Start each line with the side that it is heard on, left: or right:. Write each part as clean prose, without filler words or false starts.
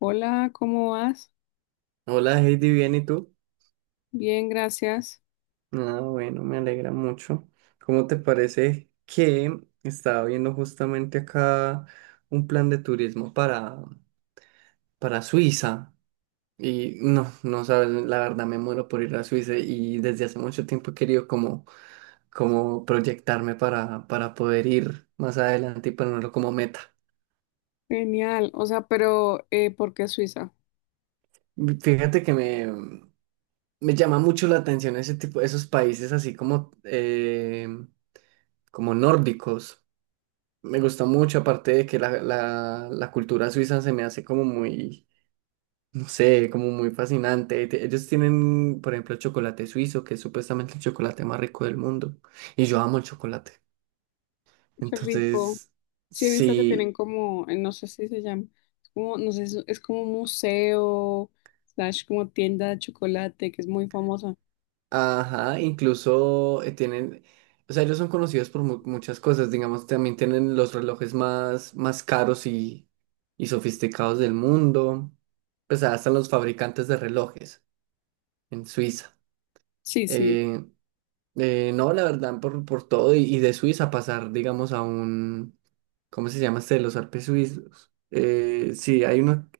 left: Hola, ¿cómo vas?
right: Hola Heidi, bien, ¿y tú?
left: Bien, gracias.
right: Ah, bueno, me alegra mucho. ¿Cómo te parece que estaba viendo justamente acá un plan de turismo para Suiza? Y no, no sabes, la verdad me muero por ir a Suiza y desde hace mucho tiempo he querido como proyectarme para poder ir más adelante y ponerlo como meta.
left: Genial. O sea, pero ¿por qué Suiza?
right: Fíjate que me llama mucho la atención ese tipo, esos países así como nórdicos. Me gusta mucho, aparte de que la cultura suiza se me hace como muy, no sé, como muy fascinante. Ellos tienen, por ejemplo, el chocolate suizo, que es supuestamente el chocolate más rico del mundo. Y yo amo el chocolate.
left: Qué rico.
right: Entonces,
left: Sí, he visto que tienen
right: sí,
left: como, no sé si se llama, es como, no sé, es como un museo, slash como tienda de chocolate, que es muy famosa.
right: ajá, incluso tienen, o sea, ellos son conocidos por muchas cosas. Digamos, también tienen los relojes más caros y sofisticados del mundo. Pues hasta los fabricantes de relojes en Suiza.
left: Sí, sí,
right: Eh, no, la verdad, por todo, y de Suiza pasar, digamos, a un, ¿cómo se llama este? Los Alpes suizos. Sí, hay uno,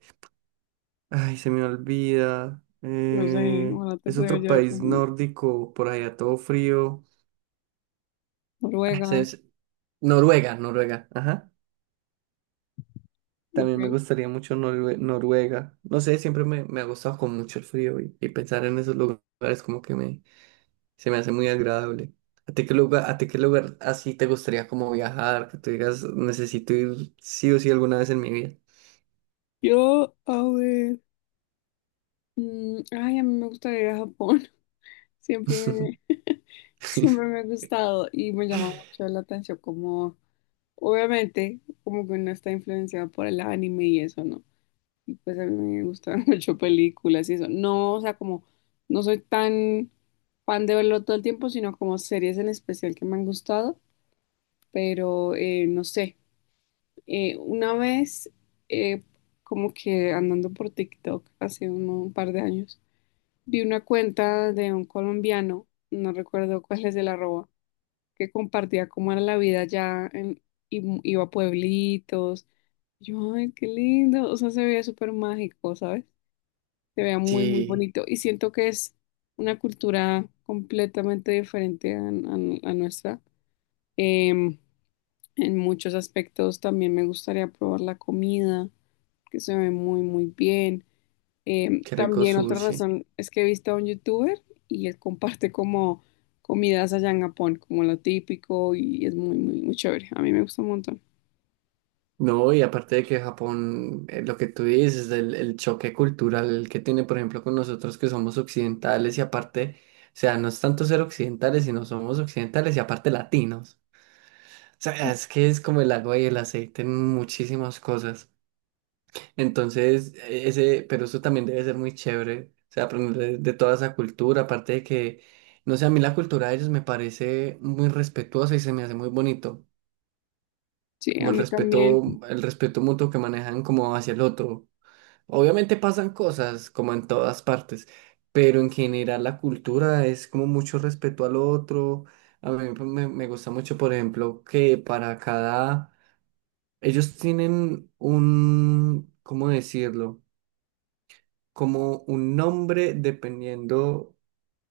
right: ay, se me olvida.
left: no sé, ojalá te
right: Es
left: pudiera
right: otro
left: llevar
right: país
left: con
right: nórdico, por allá todo frío. Ah,
left: Noruega,
right: Noruega, Noruega, ajá.
left: ok.
right: También me gustaría mucho Noruega. No sé, siempre me ha gustado con mucho el frío y pensar en esos lugares como que me, se me hace muy agradable. ¿A ti qué lugar así te gustaría como viajar? Que tú digas, necesito ir sí o sí alguna vez en mi vida.
left: Yo, a ver, ay, a mí me gustaría ir a Japón, siempre siempre me ha gustado y me llama mucho la atención como. Obviamente, como que uno está influenciado por el anime y eso, ¿no? Y pues a mí me gustan mucho películas y eso. No, o sea, como no soy tan fan de verlo todo el tiempo, sino como series en especial que me han gustado, pero no sé. Una vez, eh, como que andando por TikTok hace un par de años, vi una cuenta de un colombiano, no recuerdo cuál es el arroba que compartía cómo era la vida allá en, y iba a pueblitos. Yo, ay, qué lindo. O sea, se veía súper mágico, ¿sabes? Se veía muy, muy
right: Sí,
left: bonito. Y siento que es una cultura completamente diferente a, a nuestra. Em, en muchos aspectos también me gustaría probar la comida, que se ve muy, muy bien.
right: qué rico
left: También otra
right: sushi.
left: razón es que he visto a un youtuber y él comparte como comidas allá en Japón, como lo típico y es muy, muy, muy chévere. A mí me gusta un montón.
right: No, y aparte de que Japón, lo que tú dices, del el choque cultural que tiene, por ejemplo, con nosotros que somos occidentales y aparte, o sea, no es tanto ser occidentales, sino somos occidentales y aparte latinos. O sea, es que es como el agua y el aceite en muchísimas cosas. Entonces, ese, pero eso también debe ser muy chévere, o sea, aprender de toda esa cultura, aparte de que, no sé, a mí la cultura de ellos me parece muy respetuosa y se me hace muy bonito,
left: Sí, a
right: como
left: mí también.
right: el respeto mutuo que manejan como hacia el otro. Obviamente pasan cosas como en todas partes, pero en general la cultura es como mucho respeto al otro. A mí me gusta mucho, por ejemplo, que para cada. Ellos tienen un, ¿cómo decirlo? Como un nombre dependiendo,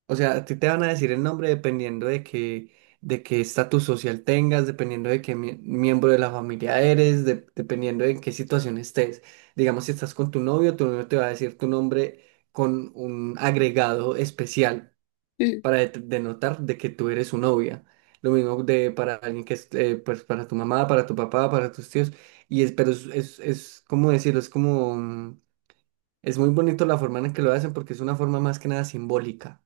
right: o sea, a ti te van a decir el nombre dependiendo de qué estatus social tengas, dependiendo de qué miembro de la familia eres, dependiendo de en qué situación estés. Digamos, si estás con tu novio te va a decir tu nombre con un agregado especial
left: Sí,
right: para denotar de que tú eres su novia. Lo mismo de para alguien que es, pues para tu mamá, para tu papá, para tus tíos. Y es, pero es como decirlo, es como, es muy bonito la forma en que lo hacen porque es una forma más que nada simbólica.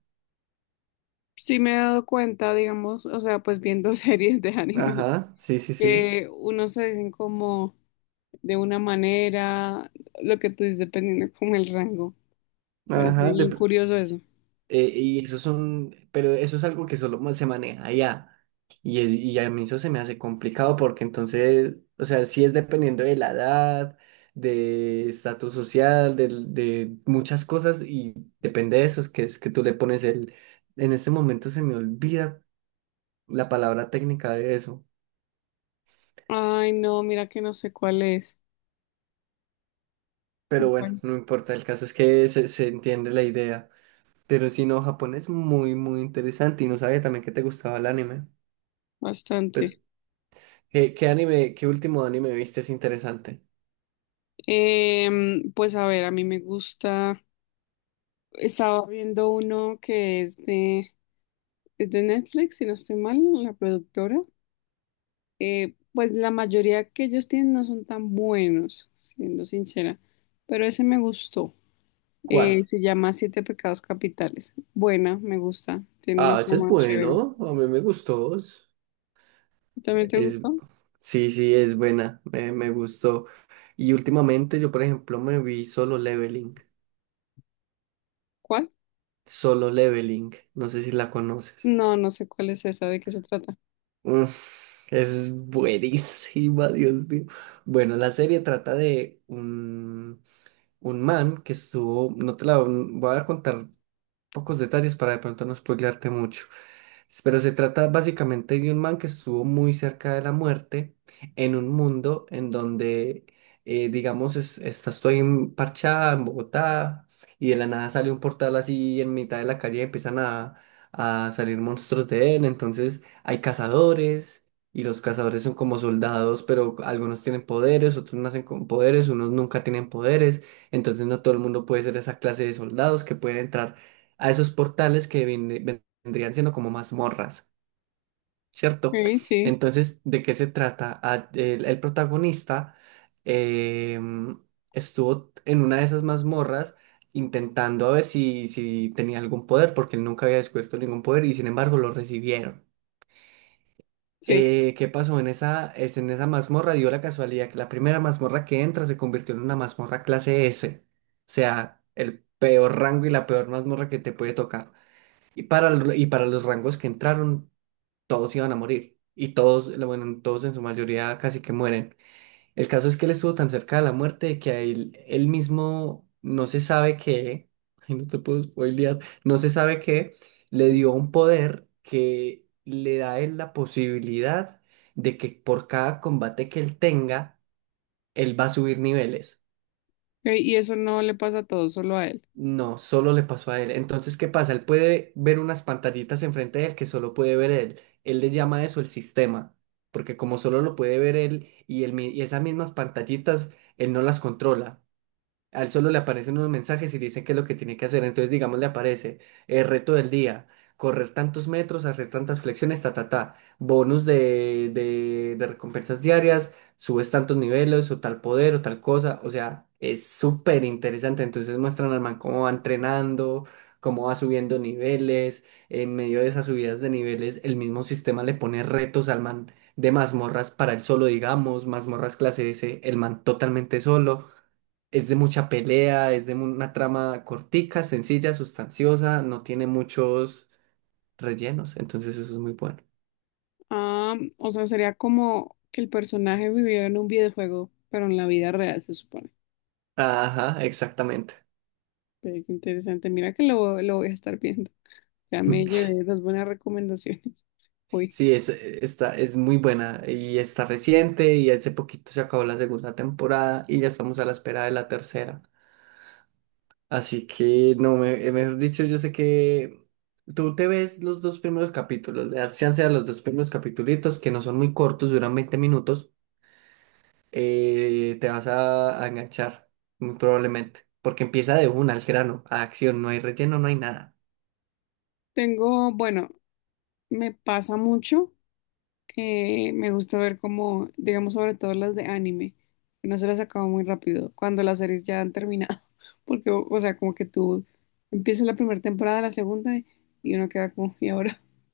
left: sí me he dado cuenta, digamos, o sea, pues viendo series de anime,
right: Ajá, sí, sí, sí.
left: que unos se dicen como de una manera, lo que tú dices, dependiendo como el rango. Parece
right: Ajá,
left: bien curioso eso.
right: y eso son, pero eso es algo que solo se maneja allá. Y a mí eso se me hace complicado porque entonces, o sea, sí es dependiendo de la edad, de estatus social, muchas cosas y depende de eso, es que tú le pones el. En este momento se me olvida la palabra técnica de eso,
left: Ay, no, mira que no sé cuál es.
right: pero bueno,
left: Compañero.
right: no importa, el caso es que se entiende la idea. Pero si no, Japón es muy, muy interesante y no sabía también que te gustaba el anime. Pe-
left: Bastante.
right: ¿Qué último anime viste es interesante?
left: Pues a ver, a mí me gusta. Estaba viendo uno que es de Netflix, si no estoy mal, la productora. Pues la mayoría que ellos tienen no son tan buenos, siendo sincera. Pero ese me gustó.
right: ¿Cuál?
left: Se llama Siete Pecados Capitales. Buena, me gusta. Tiene una
right: Ah, ese es
left: trama chévere.
right: bueno, a mí me gustó.
left: ¿También te
right: Es-
left: gustó?
right: sí, sí, es buena, me gustó. Y últimamente yo, por ejemplo, me vi Solo Leveling.
left: ¿Cuál?
right: Solo Leveling, no sé si la conoces.
left: No, no sé cuál es esa, de qué se trata.
right: Uf, es buenísima, Dios mío. Bueno, la serie trata de un man que estuvo, no te la voy a contar pocos detalles para de pronto no spoilearte mucho, pero se trata básicamente de un man que estuvo muy cerca de la muerte en un mundo en donde, digamos, estás tú ahí en Parchá, en Bogotá, y de la nada sale un portal así en mitad de la calle y empiezan a salir monstruos de él. Entonces hay cazadores y los cazadores son como soldados, pero algunos tienen poderes, otros nacen con poderes, unos nunca tienen poderes. Entonces no todo el mundo puede ser esa clase de soldados que pueden entrar a esos portales que vienen vendrían siendo como mazmorras, ¿cierto?
left: Ok, sí,
right: Entonces, ¿de qué se trata? Ah, el protagonista em, estuvo en una de esas mazmorras intentando a ver si tenía algún poder, porque él nunca había descubierto ningún poder y sin embargo lo recibieron.
left: sí.
right: ¿Qué pasó? En esa mazmorra dio la casualidad que la primera mazmorra que entra se convirtió en una mazmorra clase S, o sea, el peor rango y la peor mazmorra que te puede tocar. Y para los rangos que entraron, todos iban a morir. Bueno, todos en su mayoría casi que mueren. El caso es que él estuvo tan cerca de la muerte que a él, él mismo no se sabe qué, ay, no te puedo spoilear, no se sabe qué, le dio un poder que le da a él la posibilidad de que por cada combate que él tenga, él va a subir niveles.
left: Ok, y eso no le pasa a todos, solo a él.
right: No, solo le pasó a él. Entonces, ¿qué pasa? Él puede ver unas pantallitas enfrente de él que solo puede ver él. Él le llama a eso el sistema, porque como solo lo puede ver él y esas mismas pantallitas, él no las controla. Al solo le aparecen unos mensajes y dicen qué es lo que tiene que hacer. Entonces, digamos, le aparece el reto del día, correr tantos metros, hacer tantas flexiones, ta, ta, ta, bonus de recompensas diarias, subes tantos niveles o tal poder o tal cosa. O sea, es súper interesante. Entonces muestran al man cómo va entrenando, cómo va subiendo niveles. En medio de esas subidas de niveles, el mismo sistema le pone retos al man de mazmorras para él solo, digamos, mazmorras clase S, el man totalmente solo. Es de mucha pelea, una trama cortica, sencilla, sustanciosa, no tiene muchos rellenos, entonces eso es muy bueno.
left: Ah, o sea, sería como que el personaje viviera en un videojuego, pero en la vida real, se supone.
right: Ajá, exactamente.
left: Ve, qué interesante. Mira que lo voy a estar viendo. Ya me llevé dos buenas recomendaciones. Uy,
right: Sí, es muy buena y está reciente y hace poquito se acabó la segunda temporada y ya estamos a la espera de la tercera. Así que, no, mejor dicho, yo sé que tú te ves los dos primeros capítulos, le das chance a los dos primeros capítulos que no son muy cortos, duran 20 minutos te vas a enganchar, muy probablemente, porque empieza de una al grano, a acción, no hay relleno, no hay nada.
left: tengo, bueno, me pasa mucho. Me gusta ver como, digamos, sobre todo las de anime, que no se las acaba muy rápido, cuando las series ya han terminado, porque, o sea, como que tú empiezas la primera temporada, la segunda, y uno queda como, ¿y ahora?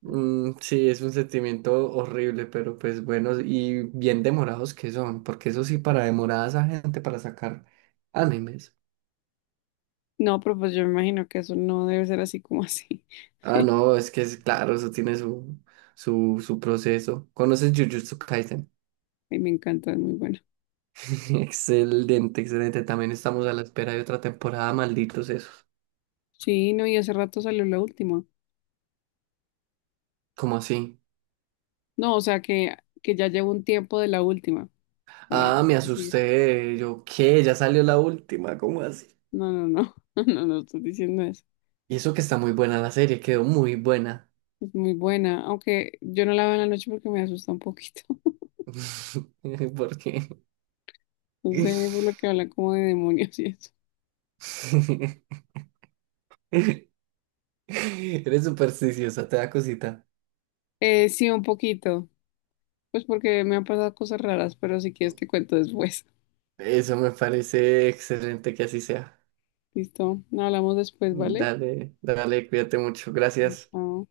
right: Mm, sí, es un sentimiento horrible, pero pues bueno, y bien demorados que son, porque eso sí, para demorar a esa gente para sacar animes.
left: No, pero pues yo me imagino que eso no debe ser así como así.
right: Ah, no, es que es claro, eso tiene su proceso. ¿Conoces Jujutsu Kaisen?
left: Ay, me encanta, es muy bueno.
right: Excelente, excelente. También estamos a la espera de otra temporada, malditos esos.
left: Sí, no, y hace rato salió la última.
right: ¿Cómo así?
left: No, o sea, que ya llevo un tiempo de la última, para
right: Ah, me
left: la que sigue.
right: asusté. Yo, ¿qué? Ya salió la última, ¿cómo así?
left: No, no, no, no, no, no estoy diciendo eso.
right: Y eso que está muy buena la serie, quedó muy buena.
left: Es muy buena, aunque yo no la veo en la noche porque me asusta un poquito.
right: ¿Por qué?
left: No sé, por lo que habla como de demonios y eso.
right: Eres supersticiosa, te da cosita.
left: Sí, un poquito. Pues porque me han pasado cosas raras, pero si quieres te cuento después.
right: Eso me parece excelente que así sea.
left: Listo, no hablamos después, ¿vale?
right: Dale, dale, cuídate mucho. Gracias.
left: Chao.